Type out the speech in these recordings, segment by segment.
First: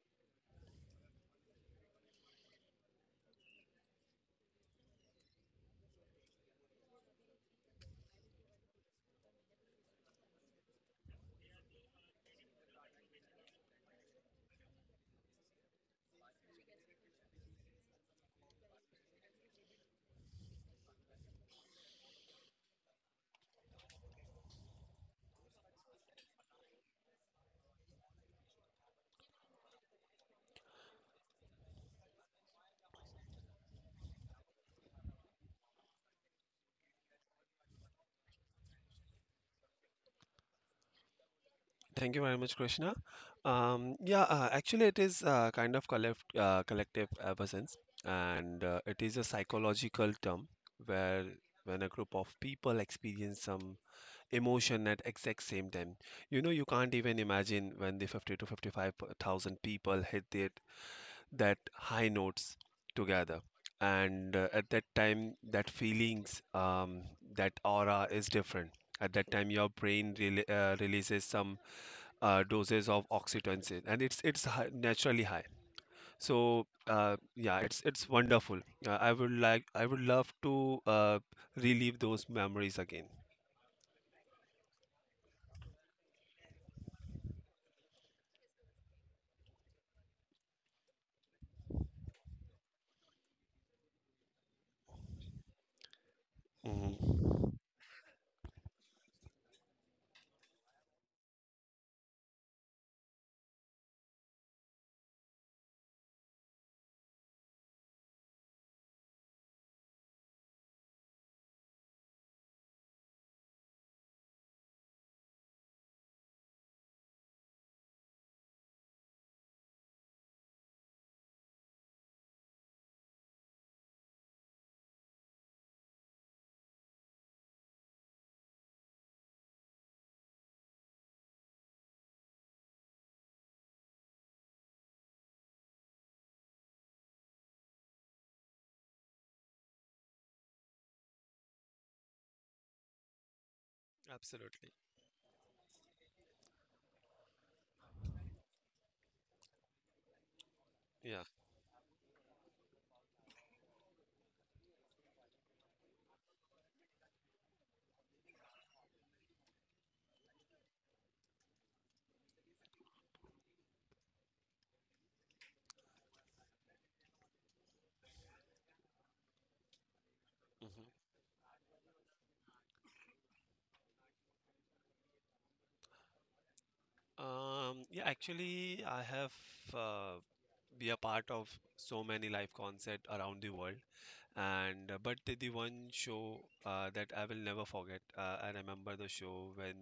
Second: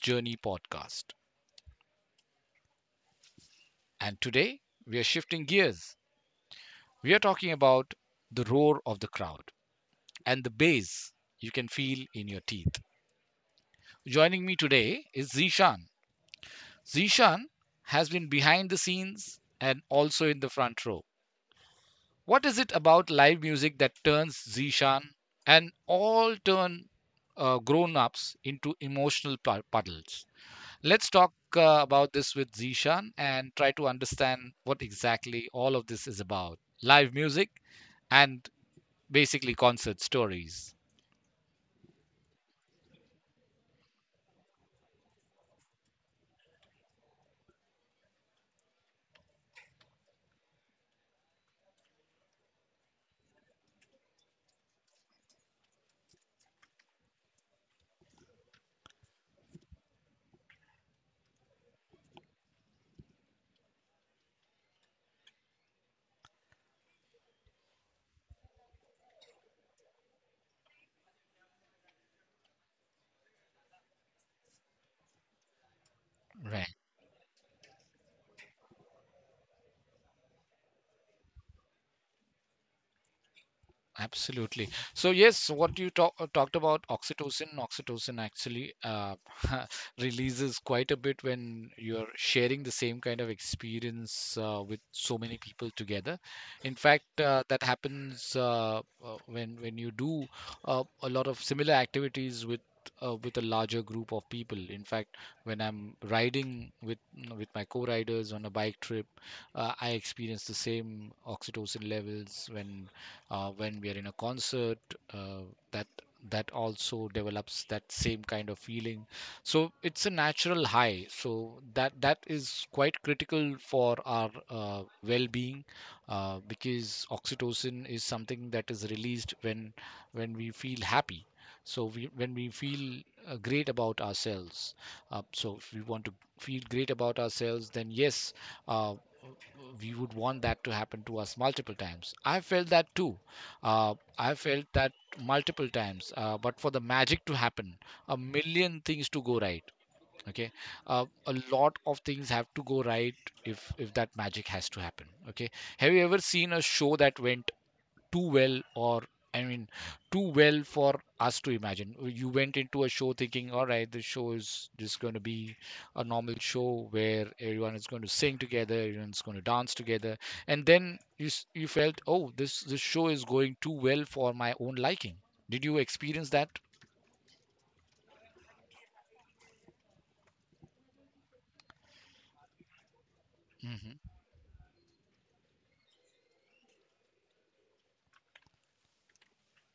Journey podcast. And today we are shifting gears. We are talking about the roar of the crowd and the bass you can feel in your teeth. Joining me today is Zishan. Zishan has been behind the scenes and also in the front row. What is it about live music that turns Zishan and all turn grown ups into emotional puddles? Let's talk about this with Zishan and try to understand what exactly all of this is about live music and basically concert stories. Thank you very much, Krishna. Yeah, actually, it is kind of collective absence, and it is a psychological term where when a group of people experience some emotion at exact same time, you can't even imagine when the 50 to 55 thousand people hit their that high notes together. And at that time, that aura is different. At that time your brain releases some doses of oxytocin, and it's high, naturally high. So Right? Yeah, it's wonderful. I would love to relive those memories again. Absolutely. So yes, what you talked about oxytocin, oxytocin actually releases quite a bit when you're sharing the same kind of experience with so many people together. In Hmm. fact, that happens when you do a lot of similar activities with a larger group of people. In fact, when I'm riding with with my co-riders on a bike trip, I experience the same oxytocin levels when we are in a concert uh, that that also develops that same kind of feeling, so it's a natural high, so that is quite critical for our well-being, because oxytocin is something that is released when we feel happy, so when we feel great about ourselves, so if we want to feel great about ourselves, then yes, uh, we would want that to happen to us multiple times. I felt that too. I Absolutely. felt that multiple times, but for the magic to happen, a million things to go right. Okay, Yeah. a lot of things have to go right if that magic has to happen. Okay, have you ever seen a show that went too well, or I mean too well for us to imagine? You went into a show thinking, all right, this show is just going to be a normal show where everyone is going to sing together, everyone's going to dance together, and then Hmm. You felt, oh, this show is going too well for my own liking. Did you experience that? Yeah, actually, I have uh, be a part of so many live concert around the world. Hmm. And but the one show that I will never forget. I remember the show when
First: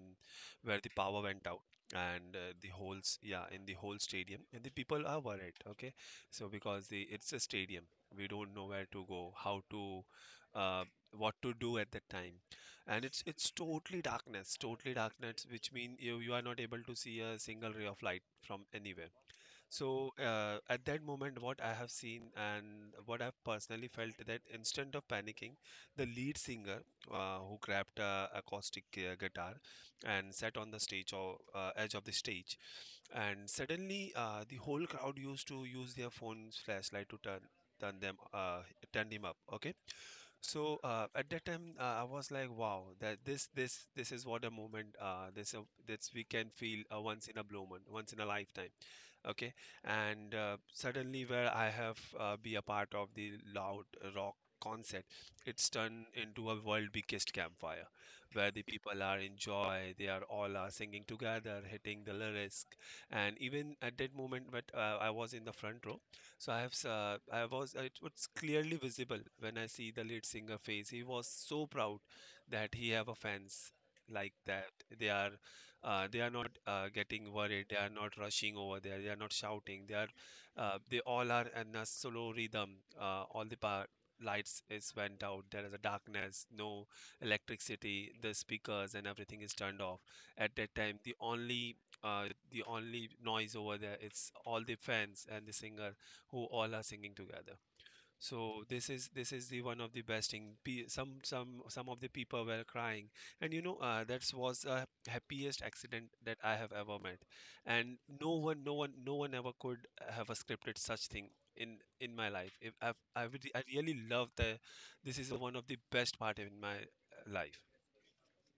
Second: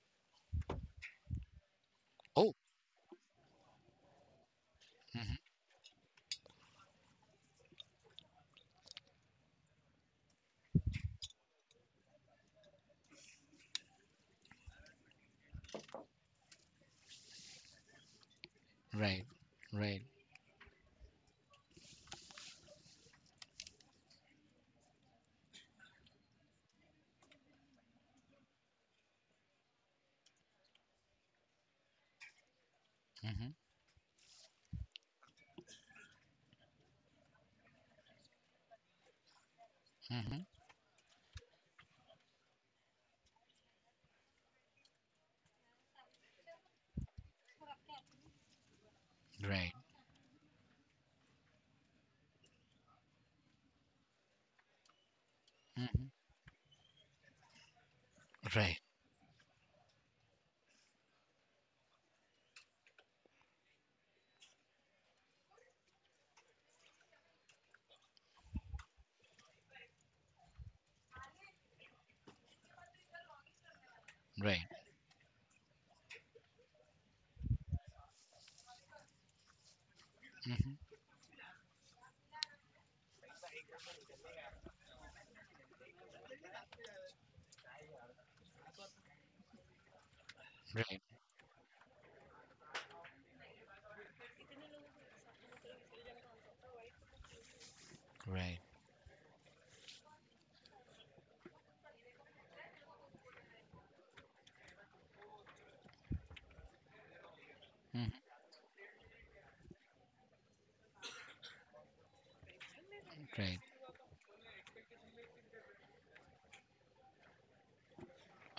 where the power went out. And Oh, the whole yeah, in the whole stadium, and the people are hmm. worried. Okay. So because the it's a stadium, we don't know where to go, how to, uh, what to do at that time. And it's totally darkness, totally darkness, which mean you are not able to see a single ray of light from anywhere. Right. Right. So at that moment, what I have seen and what I've personally felt that instead of panicking, the lead singer, who grabbed a acoustic guitar and sat on the stage, or edge of the stage, and Hmm. suddenly the whole crowd used to use their phone's flashlight to turn them, turn him up. Okay. Hmm. So at that time, I was like, "Wow, that this is what a moment. This we can feel once in a blue moon, once in a lifetime." Okay. Right. And suddenly, where I have be a part of the loud rock concert, it's Hmm. turned into a world biggest campfire, where the Right. people are in joy. They are all are singing together, hitting the lyrics, and even at that moment. But I was in the front row. So I have, s- I was, it was clearly visible when I see the lead singer face. He was so proud that he have a fans like Right. that. They are, they are not getting worried. They are not rushing over there. They are not shouting. They are, uh, Hmm. they all are in a slow rhythm. All the power lights is went out. There is a darkness, no electricity. The speakers and everything is turned off. At that time, Right. the only noise over there it's all the fans and the singer who all are singing together. Right. So this is the one of the best thing. Some of the people were crying, and that was the happiest accident that I have ever met. And Hmm. no one ever could have a scripted such thing in my life. If I've, I would, Right. I really love the This is one of the best part in my life.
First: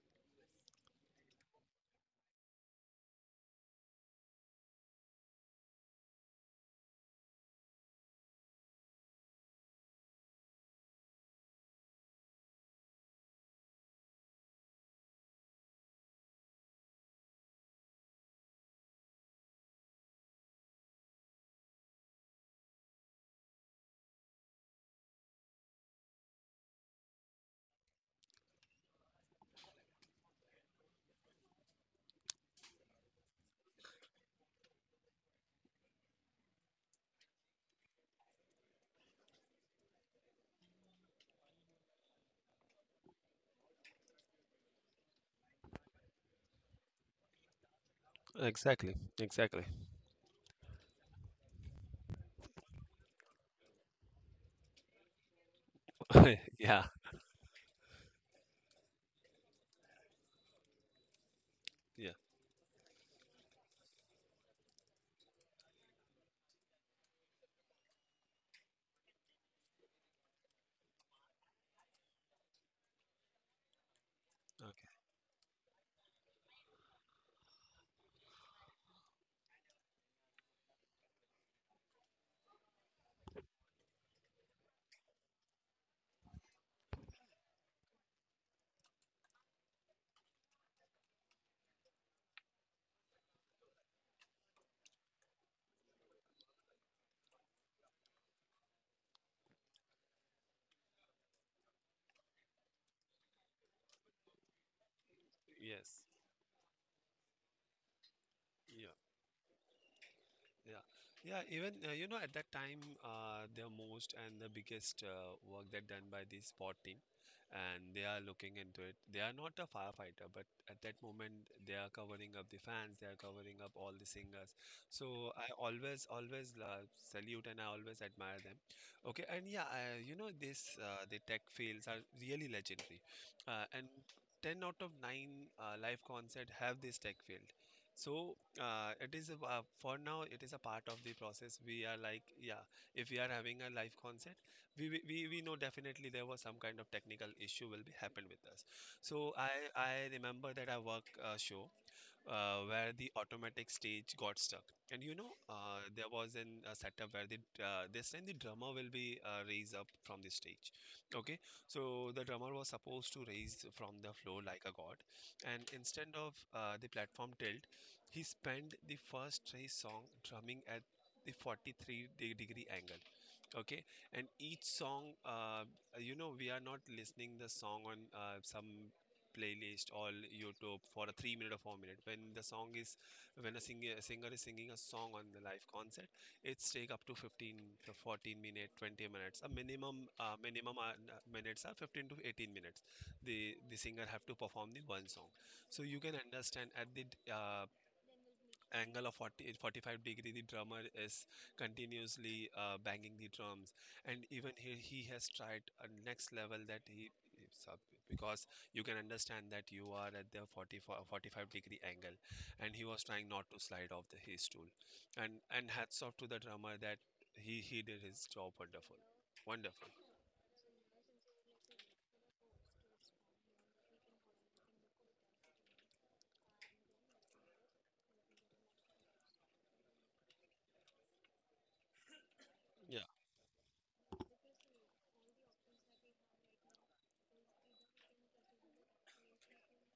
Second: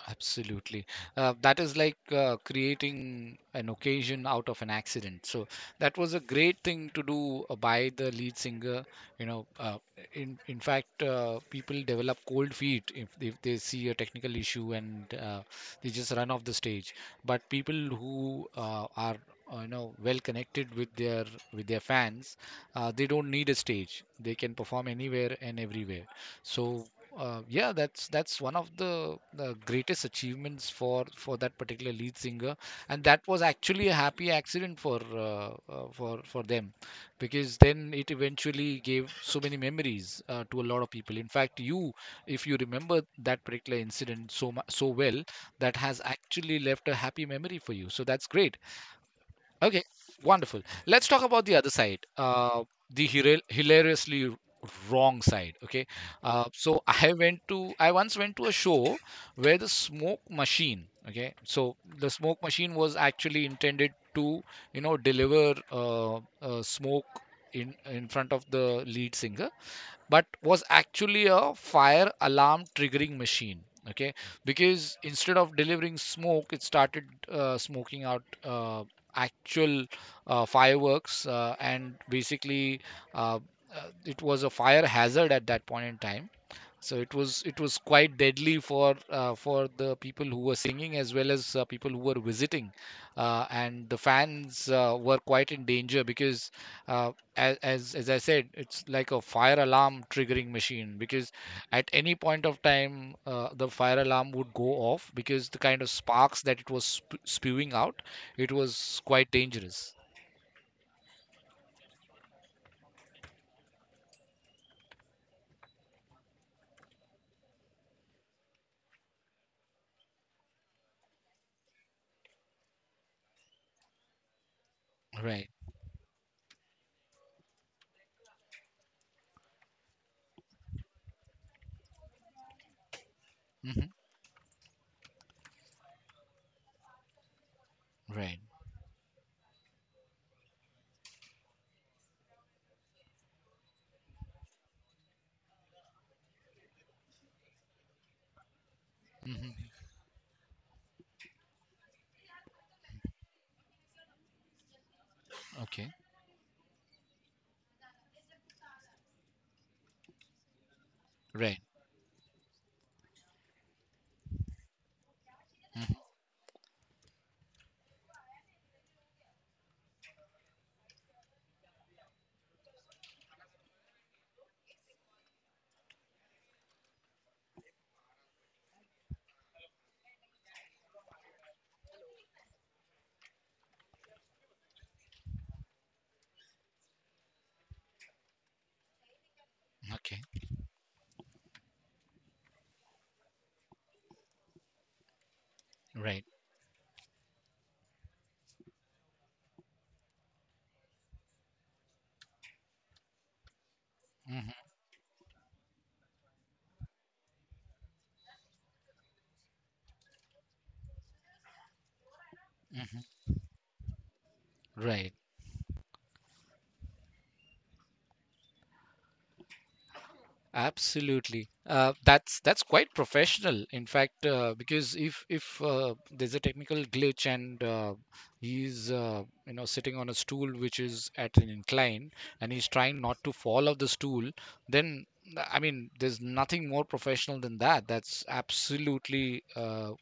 Absolutely. That is like creating an occasion out of an accident. So that was a great thing to do by the lead singer. You know, in fact, people develop cold feet if they see a technical issue, and they just run off the stage. But people who are you know, well connected with their fans, they don't need a stage. They can perform anywhere and everywhere. So yeah, that's one of the greatest achievements for that particular lead singer, and that was actually a happy accident for them, because then it eventually gave so many memories to a lot of people. In fact, you, if you remember that particular incident so well, that has actually left a happy memory for you. So that's great. Exactly, exactly. Okay, wonderful. Let's talk about the other side, the hilariously wrong side. Okay, so Yeah, I once went to a show where the smoke machine. Okay, so the yeah. smoke machine was actually intended to, you know, deliver smoke in front of the lead singer, but was actually a fire alarm triggering machine, okay, Okay. because instead of delivering smoke it started smoking out actual fireworks, and basically uh, it was a fire hazard at that point in time, so it was quite deadly for the people who were singing as well as people who were visiting, and the fans were quite in danger because uh, as I said, it's like a fire alarm triggering machine because at any point of time the fire alarm would go off because the kind of Yes. sparks that it was spewing out, it Yeah. was quite dangerous. Yeah, yeah. Even, at that time, the most and the biggest work that done by the sport team, and they are looking into it. They are not a firefighter, but at that moment, they are covering up the fans. They are covering up all the singers. So Right. I always, always salute, and I always admire them. Okay, and yeah, this the tech fields are really legendary, and Hmm. ten out of nine live concert have this tech field. So Right. For now it is a part of the process, we are like, yeah, if we are having a live concert, we know definitely there was some kind of technical issue will be happened with us. So i Hmm. i remember that I work a show where the automatic stage got stuck. And Okay. there was an setup where the this time the drummer will be raised up from the stage. Okay, Right. so the drummer was supposed to raise from the floor like a god, and instead of the platform tilt, he spent the first three song drumming at the 43 degree angle. Okay. And each song, we are not listening the song on some playlist or YouTube for a 3 minute or 4 minute. When a singer is singing a song on the live concert, it's take up to 15 to 14 minute, 20 minutes. A minimum, Okay. Minimum n- minutes are 15 to 18 minutes. The singer have to perform the one song. So you can Right. understand at the angle of 40, 45 degree, the drummer is continuously banging the drums. And even Hmm. he has tried a next level, that it's up- because you can understand that you are at the 40, 45-degree angle, and he was trying not to slide off the his stool. Right. And hats off to the drummer that he did his job wonderful, wonderful. Absolutely. That's quite professional, in fact, because if there's a technical glitch, and he's you know, sitting on a stool which is at an incline, and he's trying Yeah. not to fall off the stool, then I mean there's nothing more professional than that. That's absolutely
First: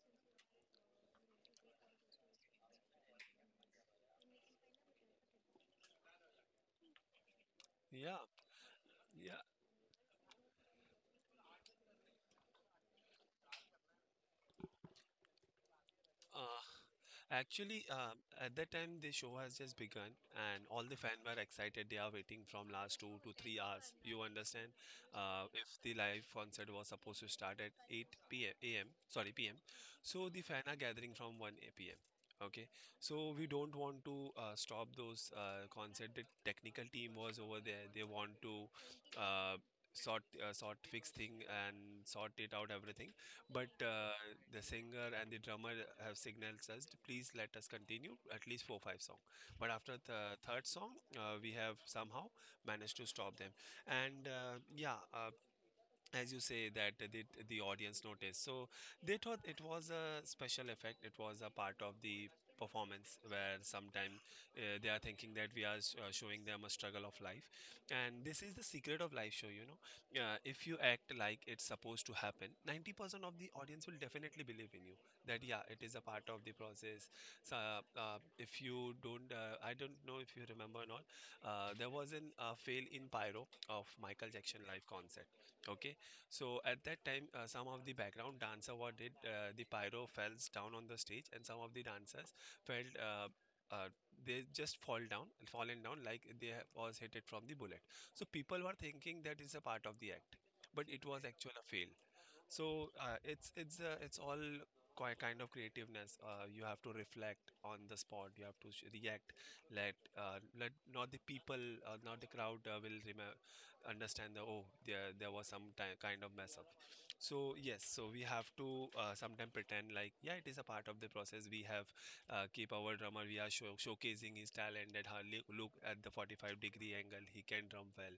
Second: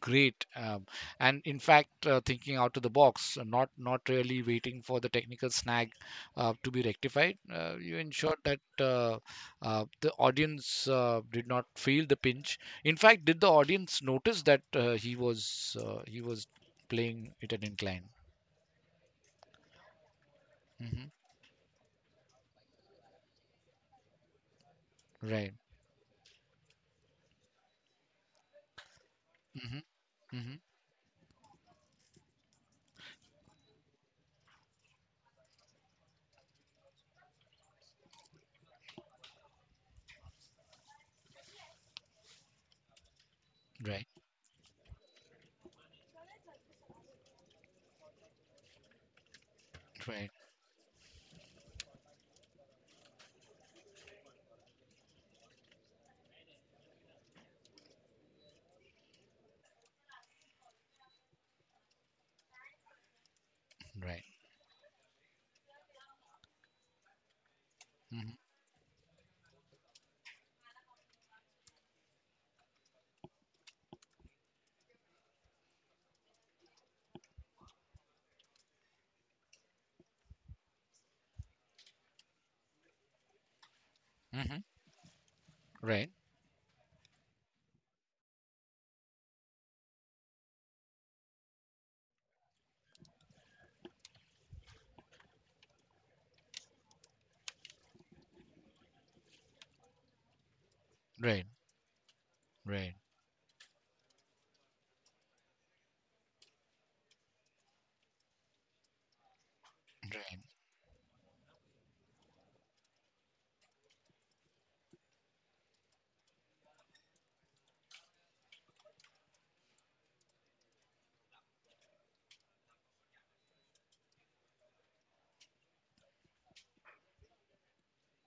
great. And in fact, thinking out of the box, not not really waiting for the technical snag to be rectified, you Yeah, ensured that yeah. The audience did not feel the pinch. In fact, did the audience notice that he was uh, playing it at Actually, incline? At that time, the show has just begun, and all the Hmm. fans were excited. They are waiting from last 2 to 3 hours. You understand? Right. If the live concert was supposed to start at 8 p.m. a.m. Sorry, p.m. Hmm. So the Hmm. fans are gathering from 1 p.m. Okay, so we don't want to stop those concert. The technical team was over there. They want to uh, sort sort fix thing and sort it out everything. But Right. The singer and the drummer have signaled us, please let us continue at least four, five songs. But after Right. the third song, we have somehow managed to stop them. And yeah, as you say that the audience noticed, so they thought it was a special effect, it was a part of the performance where Right. sometimes they are thinking that we are showing them a struggle of life, and Hmm. this is the secret of live show. If you act like it's supposed to happen, 90% of the audience will definitely believe in you, that, yeah, it is a part of the process. So if you don't I don't know if you remember or not. There was an fail in pyro of Michael Hmm. Jackson live concert. Okay. Right. So at that time, some of the background dancer, what did the pyro falls down on the stage, and some of the dancers felt. Uh, they just fall down, fallen down, like they was hit it from the bullet. So people were thinking that is a part of the act, but it was Right. actual a fail. Right. So it's all kind of creativeness. You have to reflect on the spot. You have to react. Let Right. uh, let not the people, not the crowd, will remember, understand that, oh, there was some kind of mess up. So yes, so we have to sometimes pretend like, yeah, it is a part of the process. We have keep our drummer. We are showcasing his talent, that hardly look at the 45-degree angle. He can drum well.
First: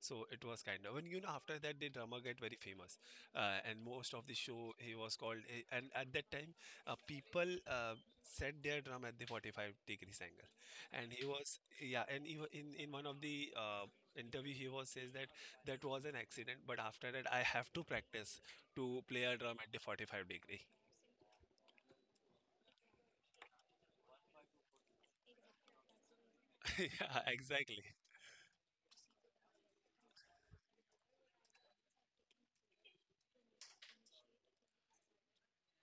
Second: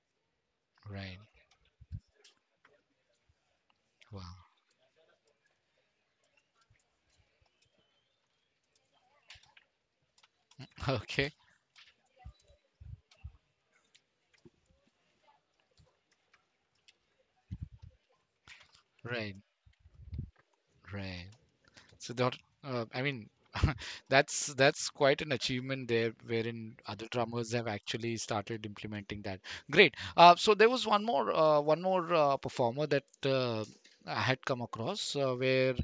So it was kind of, and Right. After that, the drummer get very famous and most of the Wow. show he was called, and at that time people set their drum at the 45 degrees angle. And he Okay. was, yeah, and in one of the interview he was says that that was an accident, but after that, I have to practice to play Right. a drum at the 45 degree. Right. So that, I mean, that's quite an achievement there, wherein other Yeah, drummers have exactly. actually started implementing that. Great. So there was one more performer that I had come across where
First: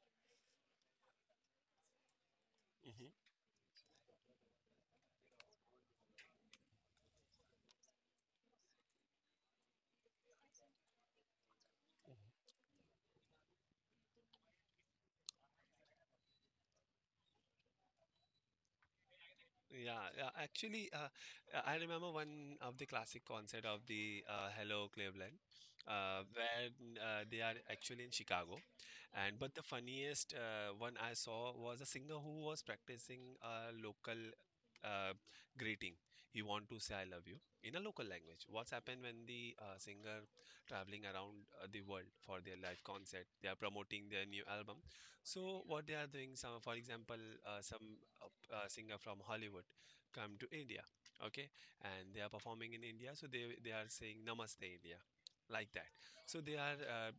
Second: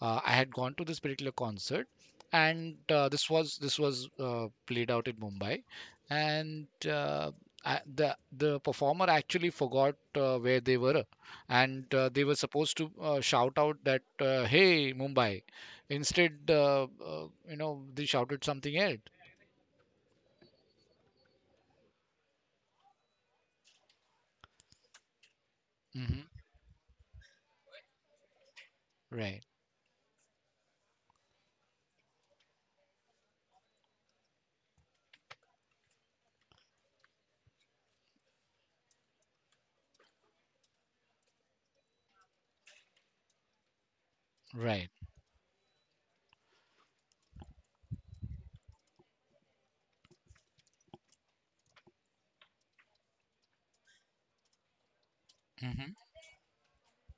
I had gone to this particular concert, and Mhm. This was played out in Mumbai, and the performer actually forgot where they were, and they were supposed to shout out that "Hey Mumbai." Instead, you know, they shouted something else. Yeah, yeah. Actually, I remember one of the classic concert of the Hello Cleveland, Hmm. where they are actually in Chicago, and Right. but the funniest one I saw was a singer who was practicing a local uh, greeting. He want to say "I love you" in a local language. What's happened when the singer traveling around the world for their live concert? They are promoting their new album. Right. So what they are doing? Some, for example, some singer from Hollywood come to India, okay, and they are performing in India, so they are saying Namaste India, like that. Hmm. So they are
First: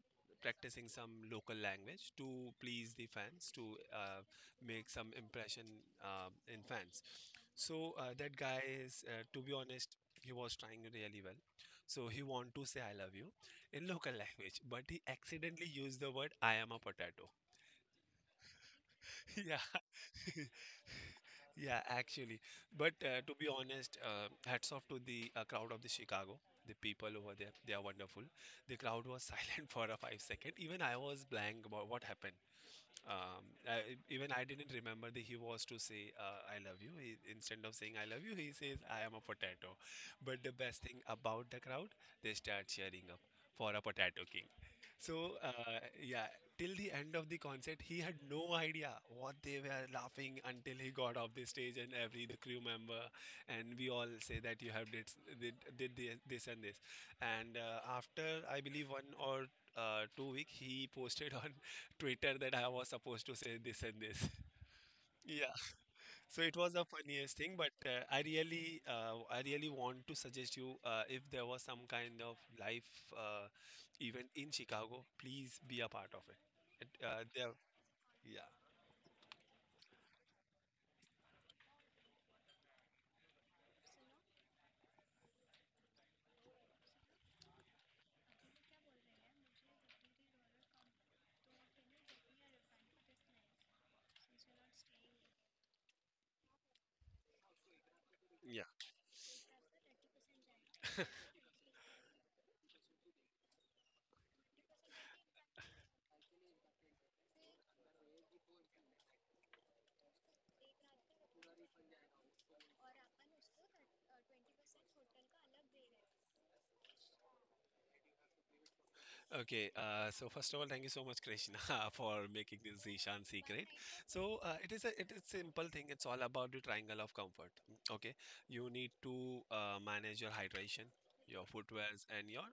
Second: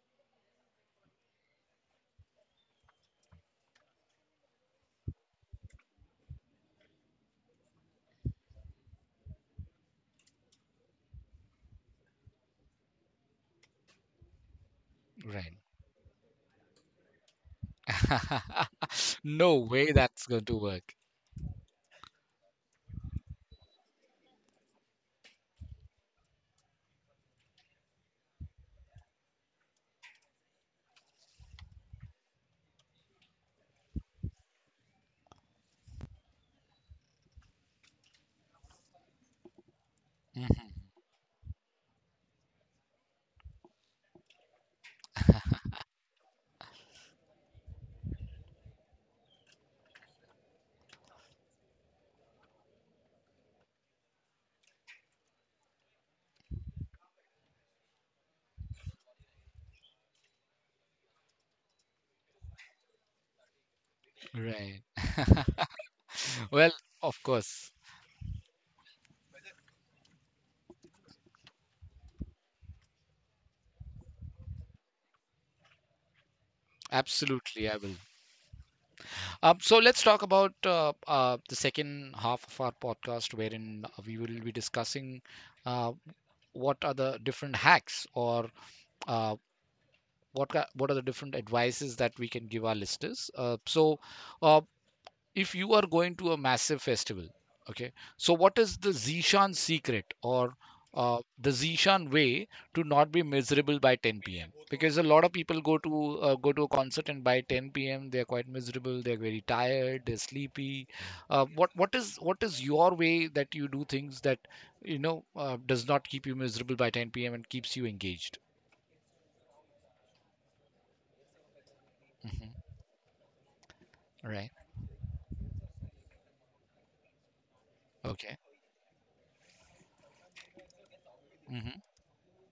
practicing some local language to please the fans, to make some impression in fans. So to be honest, he was trying really well. So he want to say I love you in local language, but he Right. accidentally used the word I am a potato. No Yeah. way that's going to work. Yeah, actually. But to be honest, hats off to the crowd of the Chicago. The people over there, they are wonderful. The crowd was silent for a five second. Even I was blank about what happened. Even I didn't remember that he was to say "I love you." He, instead of saying "I love you," he says "I am a potato." But the Mhm. best thing about the crowd, they start cheering up for a potato king. So yeah, till the end of the concert, he had no idea what they were laughing until he got off the stage, and every the crew member and we all say that you have did this and this. And after I believe one or 2 weeks, he posted on Twitter that I was supposed to say this and this. Right. Yeah, so it was Well, the of funniest thing, but course. I really want to suggest you if there was some kind of life uh, event in Chicago, please be a part of it. it uh, there, Absolutely, I will. yeah, So let's talk about the second half of our podcast, wherein we will be discussing uh, what are the different hacks, or uh, what are the different advices that we can give our listeners. So, uh, if you are going to a massive festival, okay, so what yeah. is the Zishan secret, or the Zishan way to not be miserable by 10 p.m.? Because a lot of people go to go to a concert, and by 10 p.m. they are quite miserable. They are very tired. They're sleepy. What is your way that you do things that you know does not keep you miserable by 10 p.m. and keeps you engaged? Okay, so first of all, thank you so much, Krishna, for making Hmm. this Ishan secret. So Right. It is a it is simple thing. It's all about the triangle of comfort. Okay, Okay. you need to manage your hydration, your Hmm. footwears, and your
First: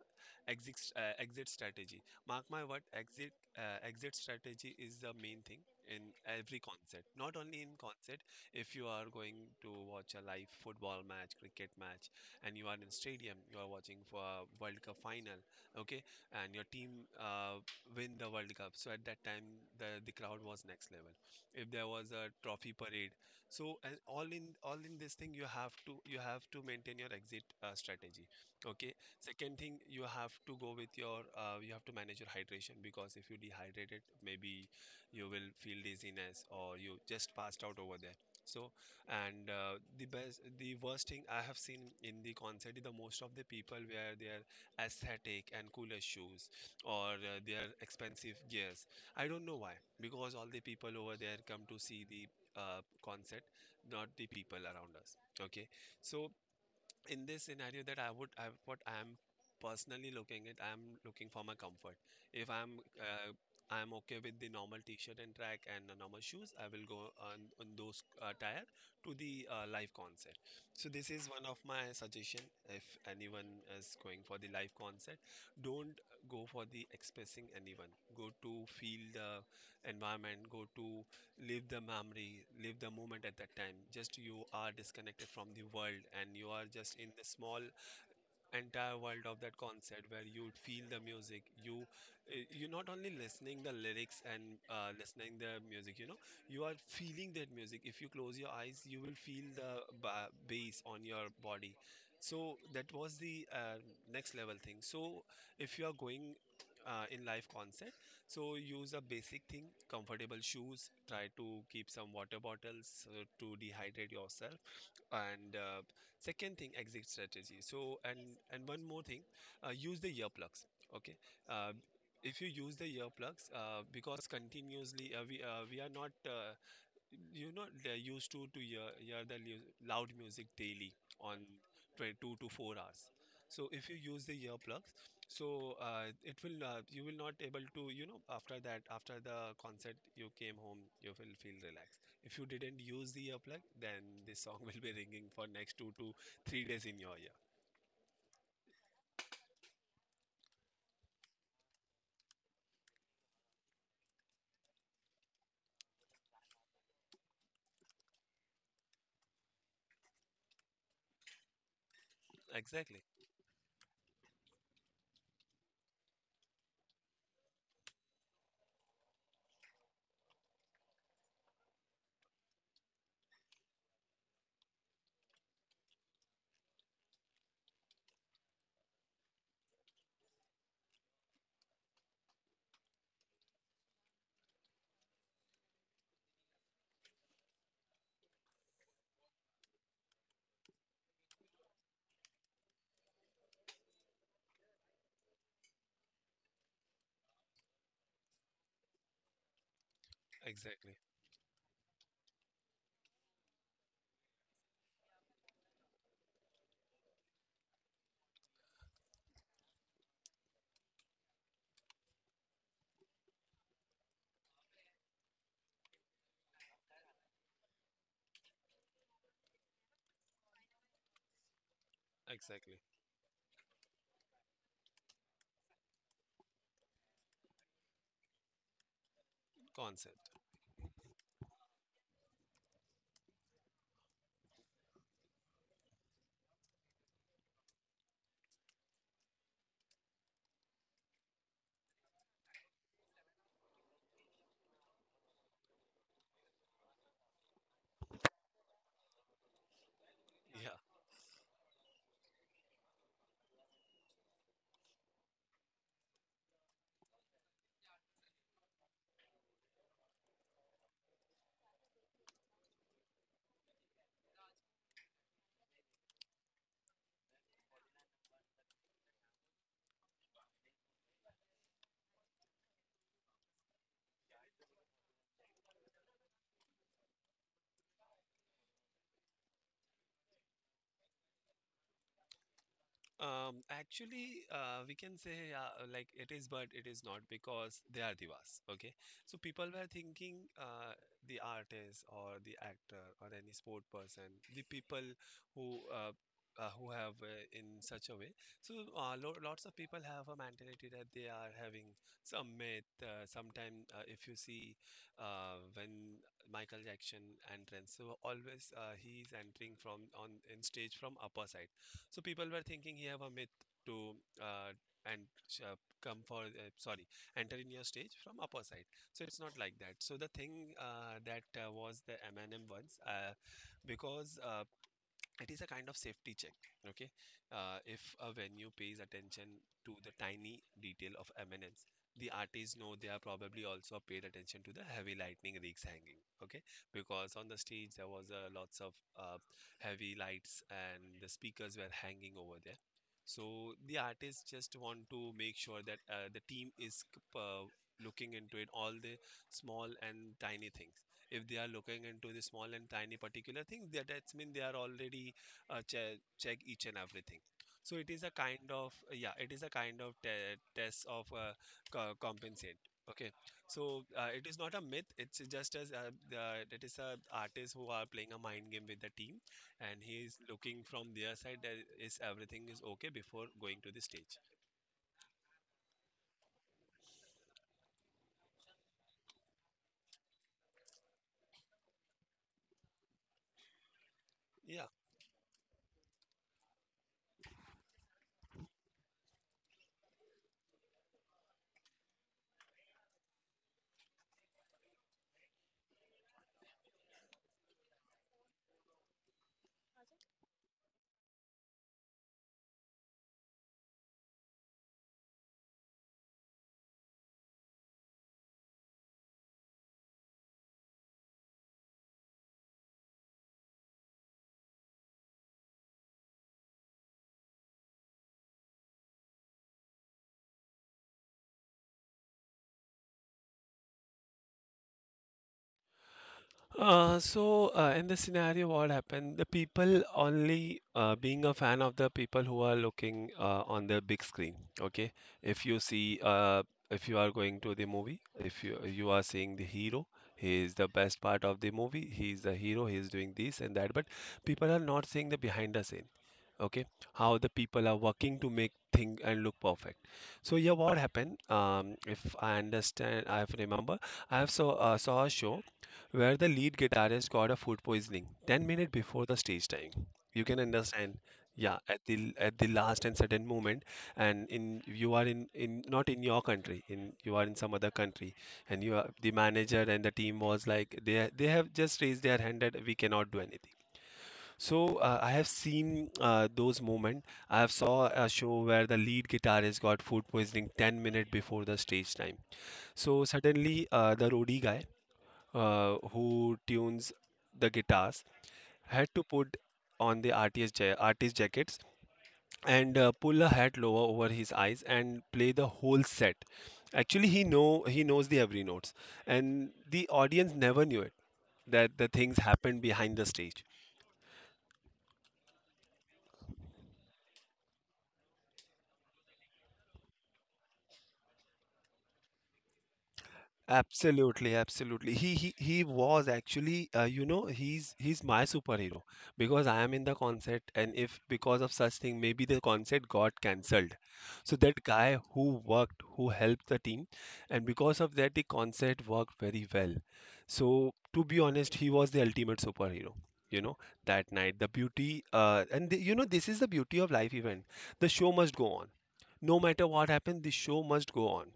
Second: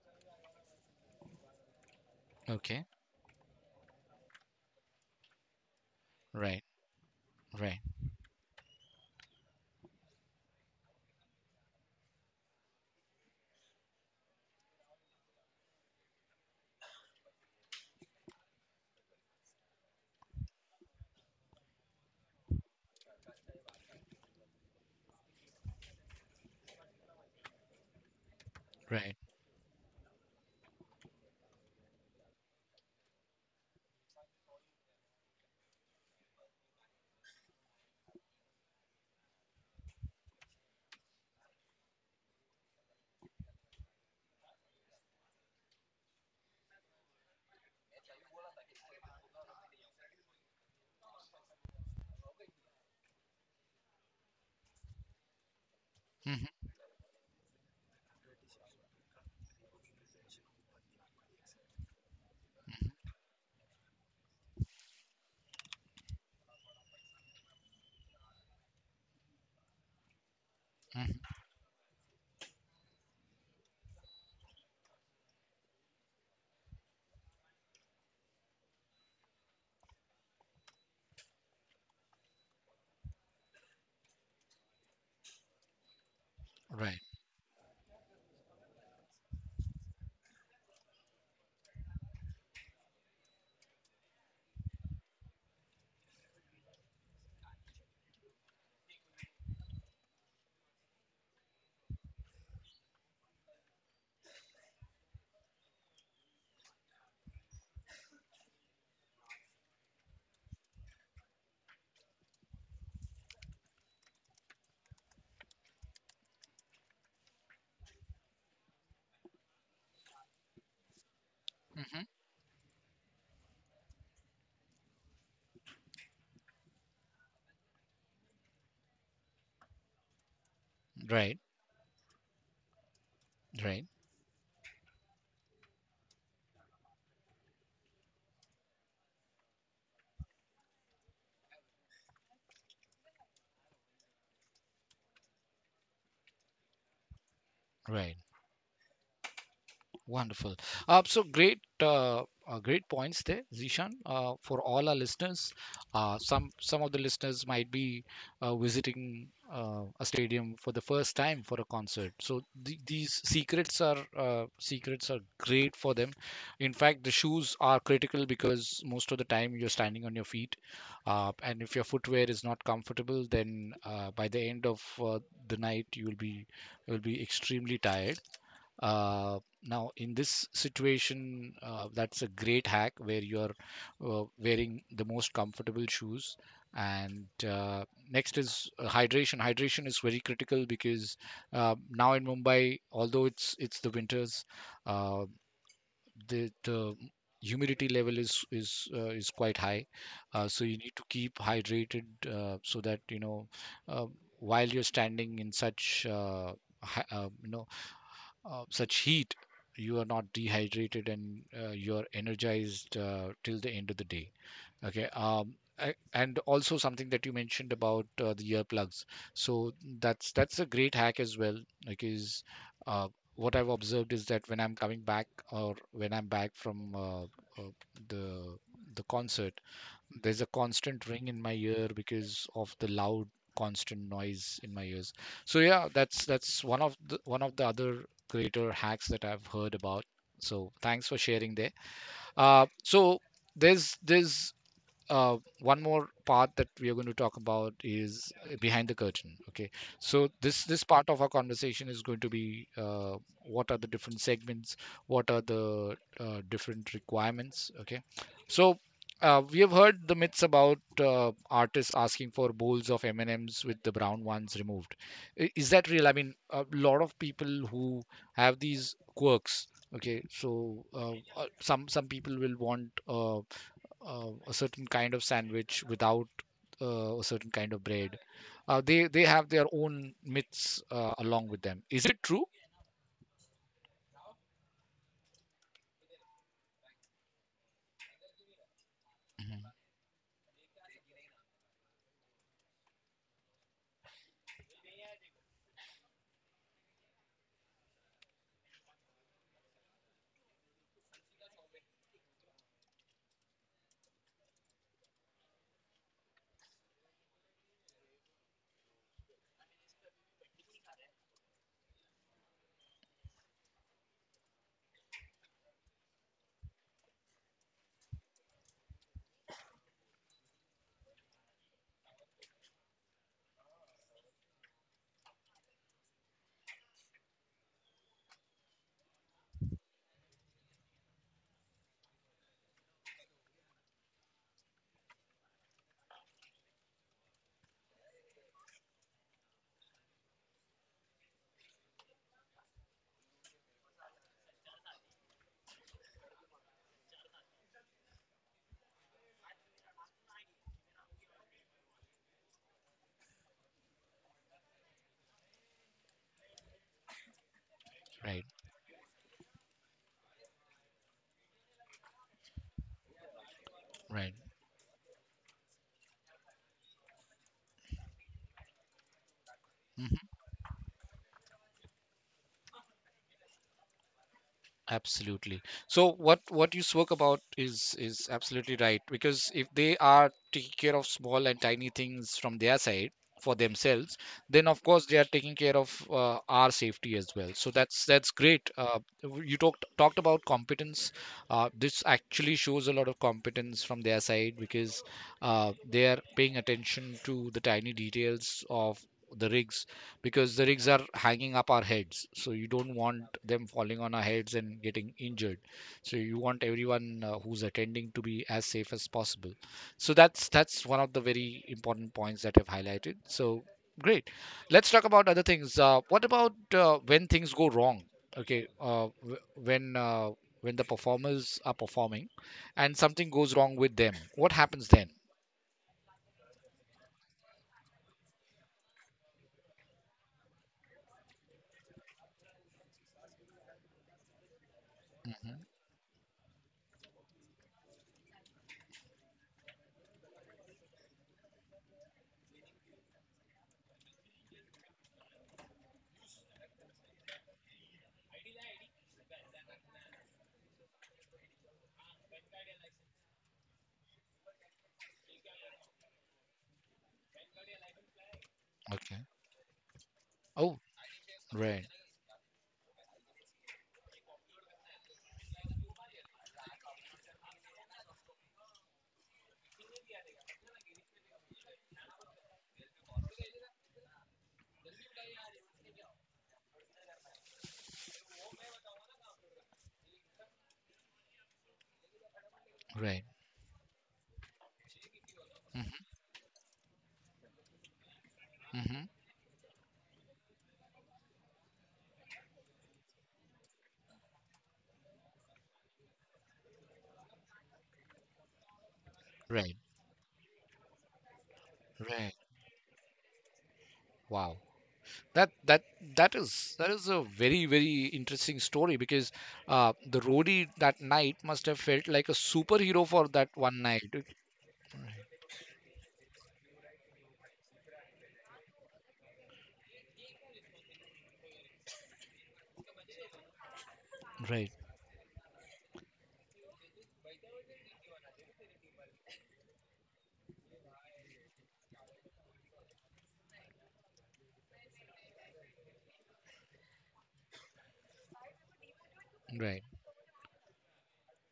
exit strategy. Mark my word, Okay. exit exit strategy is the main thing in every Right. concert. Not only in Right. concert, if you are going to watch a live football match, cricket match, and you are in stadium, you are watching for a World Cup final. Okay, and your team win the World Cup. So at that time, the crowd was next level. If there was a trophy parade, so and all in this thing, you have to maintain your exit strategy. Okay. Right. Second thing, you have to go with your you have to manage your hydration because if you dehydrate it, maybe you will feel dizziness or you just passed out over there. So and the worst thing I have seen in the concert is the most of the people where they are aesthetic and cooler shoes or their expensive gears. I don't know why, because all the people over there come to see the concert, not the people around us. Okay, so Hmm. in this scenario that I would, I, what I'm personally looking at, I'm looking for my comfort. If I'm, I'm okay with the normal t-shirt and track and the normal shoes, I will go on those tire to the live concert. So this Hmm. is one of my suggestion. If anyone is going for the live concert, don't go for the expressing anyone. Go to feel the environment. Go to leave the memory, leave the moment at that time. Just you are disconnected from the world and you are just Right. in the small entire world of that concert where you'd feel the music you you're not only listening the lyrics and listening the music, you know, you are feeling that music. If you close your eyes you will feel the bass on your body. So that was the next level thing. So if you are going in live concert, so use a basic thing, comfortable shoes, try to keep some water bottles to dehydrate yourself. And second thing, exit strategy. So and one more thing, use the earplugs. Okay. uh, Hmm. if you use the earplugs, because continuously we are not they used to hear, hear the loud music daily on Right. 22 to 4 hours. So Right. if you use the earplugs, so it will you will not able to, you know, after that, after the concert you came home, you will feel relaxed. If you didn't use the earplug, then this song will be ringing for next 2 to 3 days in your ear. Right. Wonderful. So great, great points there, Zishan. For all our listeners, some of the listeners might be visiting a stadium for the first time for a concert. So Exactly, these secrets are great for them. In fact, the shoes are critical because most of the time you're standing on your feet, and if your footwear is not comfortable, then by the end of the night you'll be extremely tired. Now, in this situation, that's a great hack where you're wearing the most comfortable shoes. And next is hydration. Hydration is very critical because now in Mumbai, although it's the winters, uh, the humidity level is quite high. So you exactly, need to keep hydrated so that you know uh, while you're standing in such you know, such heat, you are not dehydrated, and you're energized till the end of the day. Okay. And also something that you mentioned about the earplugs. So that's a great hack as well, because exactly. uh, what I've observed is that when I'm coming back, or when I'm back from uh, the the concert, Concert. there's a constant ring in my ear because of the loud constant noise in my ears. So yeah, that's one of the other creator hacks that I've heard about. So thanks for sharing there. So there's one more part that we are going to talk about is behind the curtain. Okay, so this Yeah. this part of our conversation is going to be what are the different segments, what are the different requirements. Okay, so we have heard the myths about artists asking for bowls of M&M's with the brown ones removed. Is that real? I mean, a lot of people who have these quirks. Okay, so some people will want a certain kind of sandwich without a certain kind of bread. They have their own myths along with them. Is it true? Actually, we can say like it is, but it is not because they are divas. Okay, so people Mhm. were thinking the artist or the actor or any sport person, the people who uh, who have in such a way. So lo lots of people have a mentality that they are having some myth. Sometime if you see when Michael Jackson entrance, so always he's entering from on in stage from upper side, so people were thinking here of a myth to uh, and uh, come for sorry, enter in your stage from upper side. So it's not like that. So the thing that was the M&M once, because it is a kind of safety check. Okay. If a venue pays attention to the tiny detail of eminence, the artists know they are probably also paid attention to the heavy lightning rigs hanging. Okay, because on the stage there was lots of uh, heavy lights and the speakers were hanging over there. So the artists just want to make sure that the team is uh, looking into it, all the small and tiny things. If they are looking into the small and tiny particular things, that's mean they are already check each and everything. So it is a Right, kind of, yeah, it is a kind of test of compensate. Okay, so right. it is not a myth, it's just as it is a artist who are playing a mind game with the team, and he Mm-hmm. is looking from their side that is everything is okay before going to the stage. Absolutely. So what you spoke about is absolutely right because if they are taking care of small and tiny things from their side for themselves, then of Yeah. course they are taking care of our safety as well. So that's great. You talked about competence. This actually shows a lot of competence from their side because they are paying attention to the tiny details of the rigs, because the rigs are hanging up our heads, so you don't want them falling on our heads and getting injured. So you want everyone, who's attending, to be as safe as possible. So that's one of the very important points that I've highlighted. So great, let's talk about other things. What about, when things go wrong? Okay. When uh, when the performers are performing and something goes wrong with them, what happens then? In this scenario, what happened? The people only being a fan of the people who are looking on the big screen. Okay, if you see, if you are going to the movie, if you are seeing the hero, he is the best part of the movie. He is the hero. He is doing this and that. But people are not seeing the behind the scene. Okay, how the people are working to make thing and look perfect. So yeah, what happened? If I understand, I have remember, I have saw a show where the lead guitarist got a food poisoning 10 minutes Okay. before the stage time. You can Oh. understand. Yeah, Right, at the last and sudden moment, and in you are in not in your country, in you are in some other country, and you are the manager and the team was like they have just raised their hand that we cannot do anything. So I have seen those moments. I have saw a show where the lead guitarist got food poisoning 10 minutes before the stage time. So right. suddenly the roadie guy who tunes the guitars Hmm. had to put on the artist jackets and pull a hat lower over his eyes and play the whole set. Actually, he knows the every notes, and Right, the audience never knew it that the right. things happened behind the stage. Wow. That that is, that is a very, very interesting story, because the roadie that night must have felt like a superhero for that one night. Absolutely, absolutely. He was actually, he's my superhero because I am in the concert, and if because of such thing, maybe the concert got cancelled. So Right, that guy who worked, who helped the team, and because of that, the concert worked very well. So to be honest, he was the ultimate superhero. You know, that night, the beauty, and the, you know, this is the beauty of live event. The show must go on. No right, matter what happens, the show must go on.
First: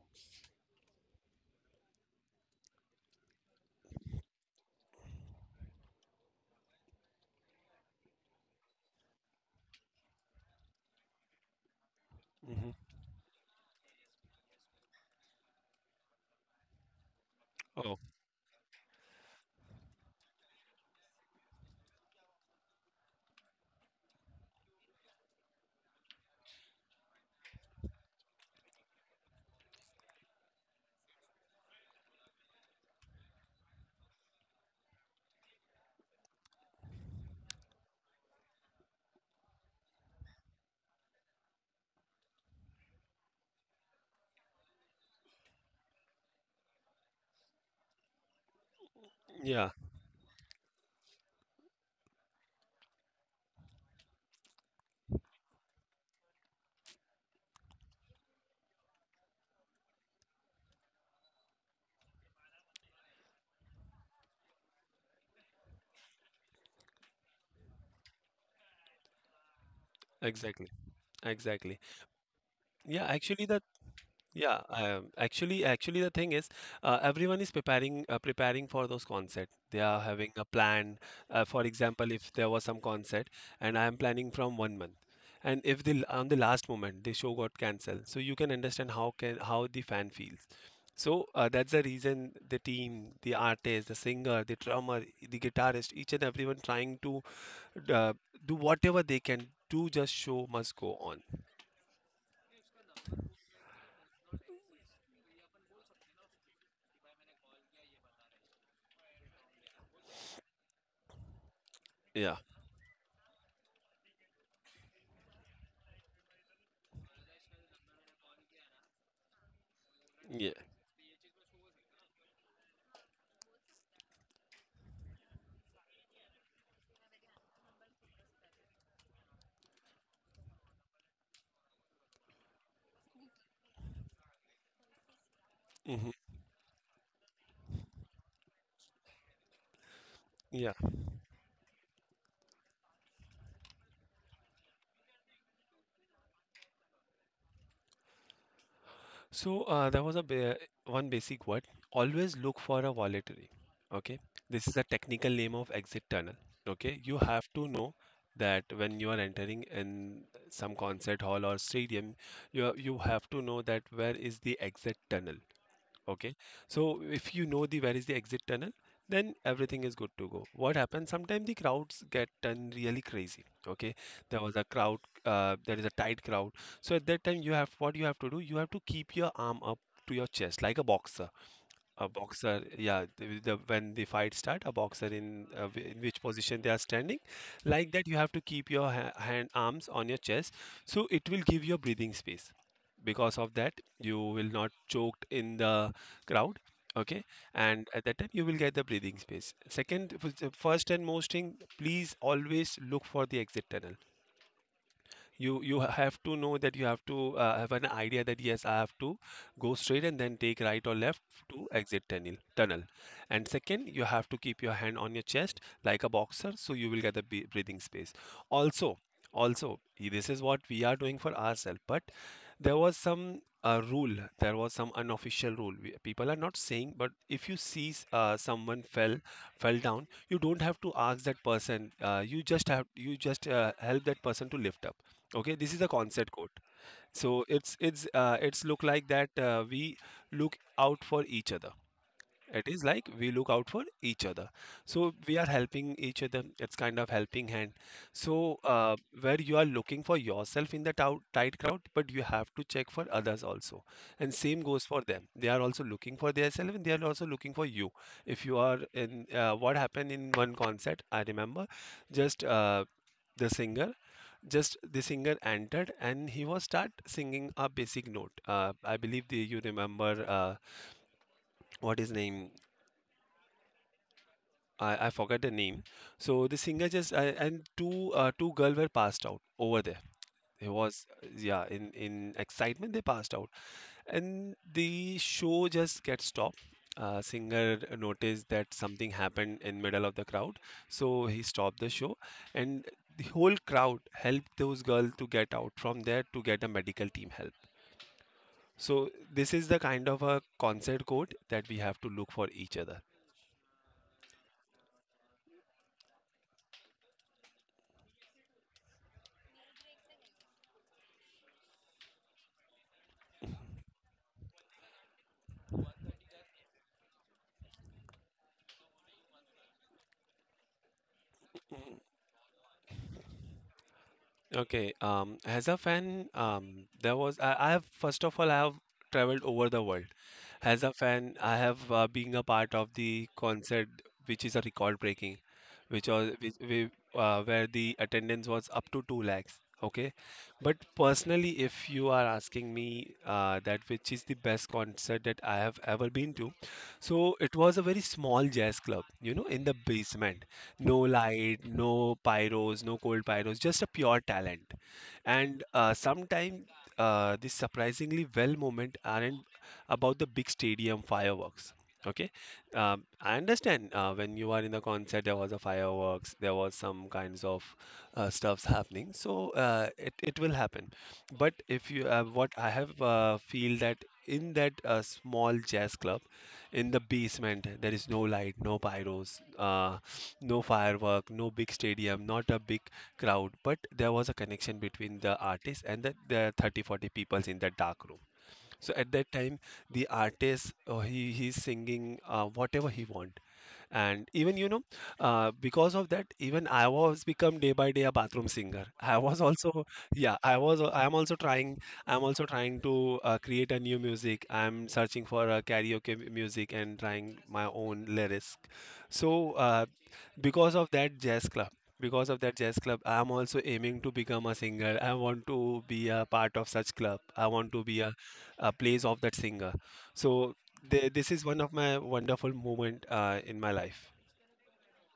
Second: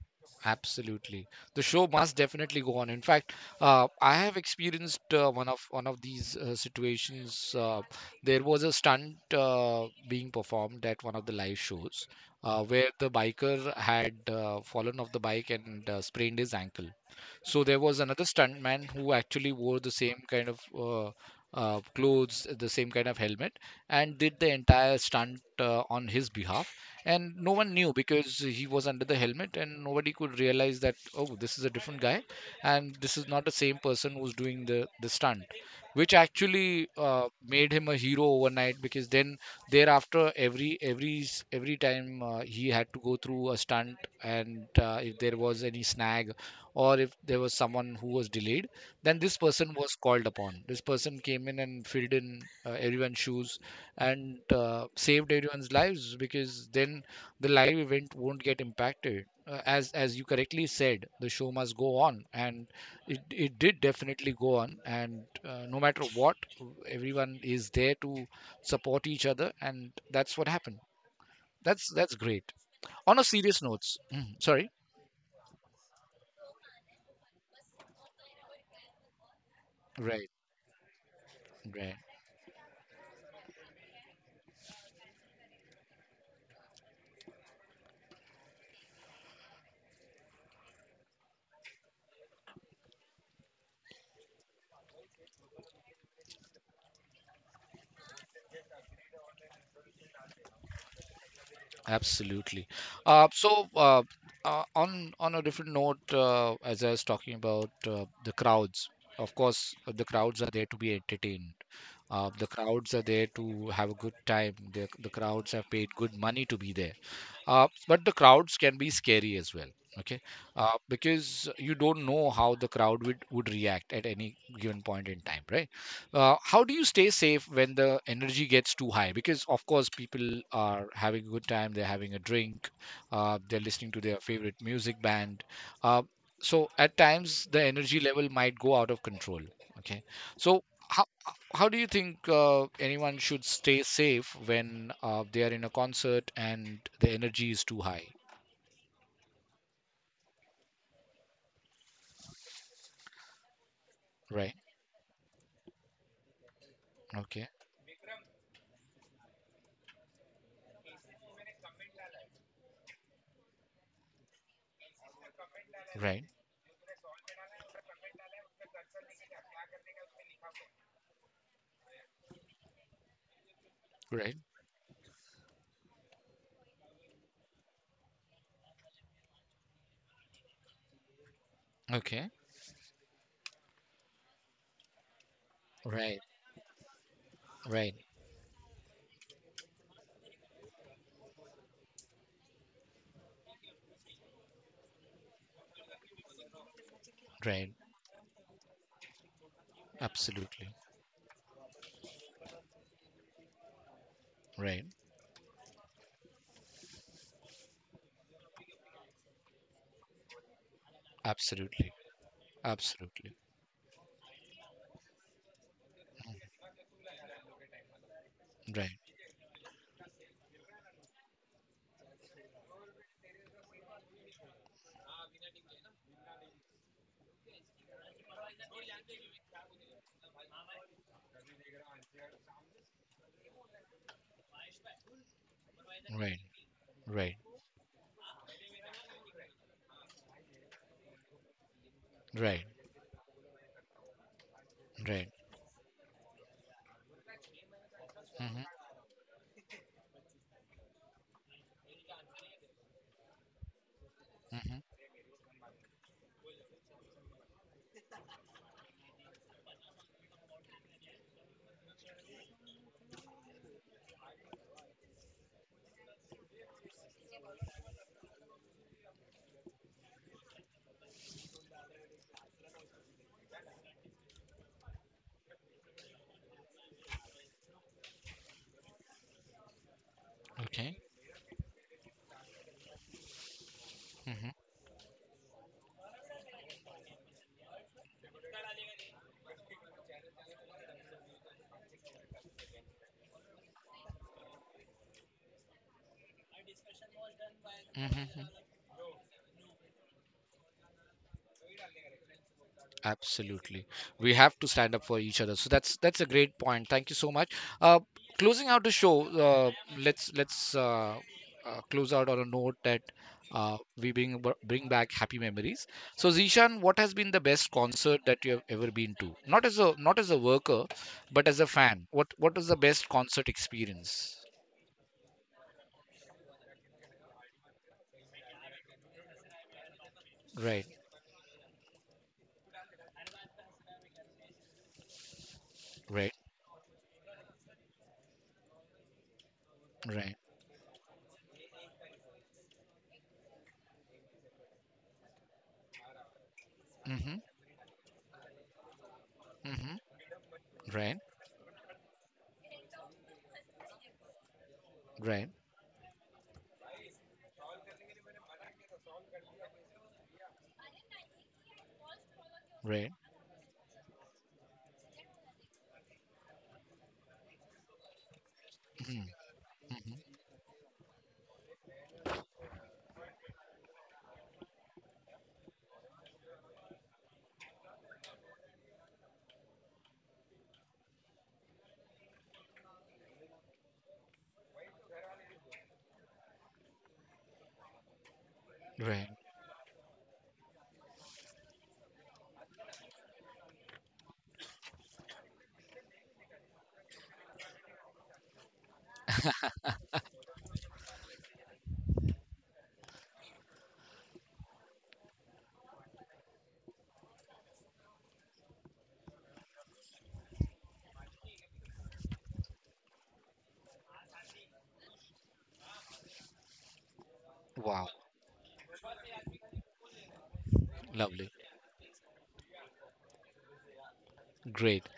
absolutely. The show must definitely go on. In fact, I have experienced one of these situations. There was a stunt being performed at one of the live shows, Hmm. where the biker had fallen off the bike and sprained his ankle. So there Oh. was another stuntman who actually wore the same kind of clothes, the same kind of helmet, and did the entire stunt on his behalf. And no one knew, because he was under the helmet, and nobody could realize that, oh, this is a different guy, and this is not the same person who's doing the stunt, which actually made him a hero overnight. Because then thereafter, every time he had to go through a stunt, and if there was any snag, or if there was someone who was delayed, then this Yeah. person was called upon. This person came in and filled in everyone's shoes and saved everyone's lives, because then the live event won't get impacted. Uh, as you correctly said, the show must go on, and it did definitely go on, and no matter what, everyone is there to support each other, and that's what Exactly, happened. exactly. That's great. Yeah, On a actually the serious notes, yeah, sorry. Actually the thing is everyone is preparing for those concert. They are Right, having a plan. For right. example, if there was some concert and I am planning from 1 month and if the on the last moment the show got cancelled, so you can understand how can how the fan feels. So that's the reason the team, the artist, the singer, the drummer, the guitarist, each and everyone trying to uh, do whatever they can do just show must go on. Absolutely. So, on a different note, as I was talking about the crowds, of course, the crowds are there to be entertained. Yeah. The crowds are there to have a good time. The crowds have paid good money to be there, but the crowds can be scary as well. Okay. Yeah. Because you don't know how the crowd would react at any given point in time, right? How do you stay safe when the energy gets too high? Because of course, people are having a good time, they're having a drink, they're listening to their favorite music band. Uh, Hmm. so at times the energy level might go out of control. Okay, so Yeah. how how do you think anyone should stay safe when they are in a concert and the energy is too high? So there was a ba- one basic word. Always look for a voluntary. Okay. Right. This is a technical name of exit tunnel. Okay. You have Okay. to know that when you are entering in some concert hall or stadium, you have to know that where is the exit tunnel. Right. Okay. So if you know the where is the exit tunnel, then everything is good to go. What happens? Sometimes the crowds get done really crazy. Okay. Right. There was a crowd, there is a tight crowd. So at that time you have what you have to do, you have to keep your arm up to your chest like a boxer. Okay. Yeah, when the fight start, a boxer in, in Right. which position they are standing, like Right. that you have to keep your ha hand arms on your chest, so it will give you a breathing space. Because of that, you will not choked in the crowd, okay? Right. And at that time, you will get the breathing space. Second, the Absolutely. first and most thing, please always look for the exit tunnel. Right. You have to know that you have to have an idea that yes, I have to go straight and then take right or left to Absolutely. exit tunnel, Absolutely. and second you have to keep your hand on your chest like a boxer, so you will get the breathing space also. Right. also this is what we are doing for ourselves, but there was some rule, there was some unofficial rule. People are not saying, but if you see someone fell down, you don't have to ask that person, you just help that person to lift up. Okay, this is a concept Right. code, Right. so it's look like that we look out for each other. Right. It is like we look out for each other, so Right. we are helping each other. It's kind of helping hand. So Mm-hmm. Where you are looking for yourself in the tight crowd, but you have to check for others also, and same goes for Mm-hmm. them. They are also looking for themselves and they are also looking for you. If you are in what happened in one concert, I remember, just the singer, just the singer entered and he was start singing a basic note. I believe you remember, what his name? I forgot the name. So the singer just and two girl were passed out over there. It Okay. was, yeah, in excitement they passed out, Mm-hmm. and the show just gets stopped. Singer noticed that something happened in middle of the crowd, so he stopped the show, and the whole crowd helped those girls to get out from there to get a medical team help. Mm-hmm. So this is the kind of a concert code that we have to look for each other. Absolutely. We have to stand up for each other. So that's a great point. Thank you so much. Uh, closing out the show, let's close out on a note that we bring back happy memories. So Zishan, what has been the best concert that you have ever been to? Not as a not as a worker, but as a fan. What was the best concert experience? Okay, as a fan, there was, I have, first of all, I have traveled over the world. As Right, a fan, I have been a part of the concert which is a record breaking, which right, was which, we, where the attendance was up to two lakhs. Okay, right. but personally, if you are asking me that which is the best concert that I have ever been to, so Mhm, it was a very small jazz club, you know, in the mhm. basement. No Right, light, no pyros, no cold pyros, just a pure talent. right, And sometimes these surprisingly well moment aren't about the big stadium fireworks. Okay, right. I understand when you are in the concert, there was a fireworks, there was some kinds of stuffs happening. Mhm, So mhm. it will happen. But if you what I have feel that in that small jazz club, in the basement, there is no light, no pyros. No firework, no big stadium, not a big crowd, but there was a connection between the artist and the 30 40 people in the dark room. So at Right. that time, the artist, he's singing whatever he want, and even you know, because of that, even I was become day by day a bathroom singer. I was also, yeah, I am also trying. I'm also trying to create a new music. I'm searching for a karaoke music and trying my own lyrics. so uh, because of that jazz club because of that jazz club, I'm also aiming to become a singer. I want to be a part of such club. I want to be Wow, a place of that singer. So this is lovely. one of my wonderful moment in my life. Great.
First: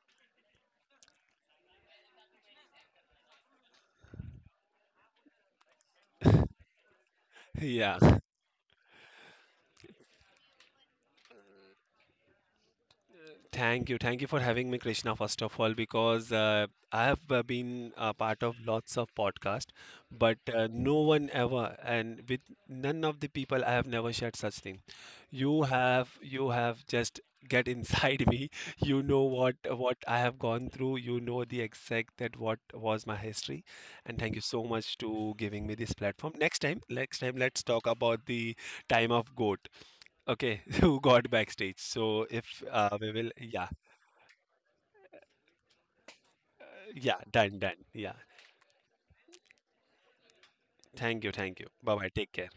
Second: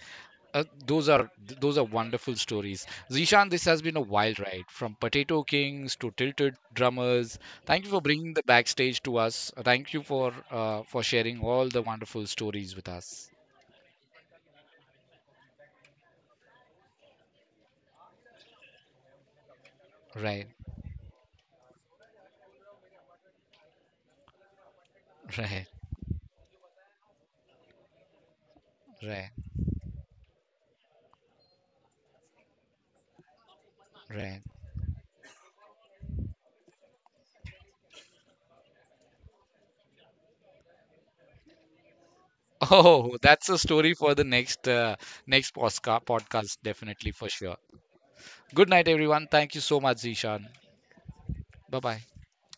Those are those are wonderful stories. Zishan, this has been a wild ride from Potato Kings to Tilted Drummers. Thank you Yeah. for bringing the backstage to us. Thank you for, for sharing all the wonderful stories with us. Thank you. Thank you for having me, Krishna, first of all, because I have been a part of lots of podcasts, but Right, no one ever, and with none of the people, I have never shared such thing. Right, You have just get inside me. You know right, what I have gone through. You know the exact that what was my history, and thank right. you so much to giving me this platform. Next time, let's talk about the time of goat. Okay, who got backstage? So if we Oh, will, that's a yeah. story for the next, next podcast, definitely Yeah, for sure. Done. Yeah. Good night, everyone. Thank you so much, Zishan. Thank you. Bye Bye bye. bye. Take care.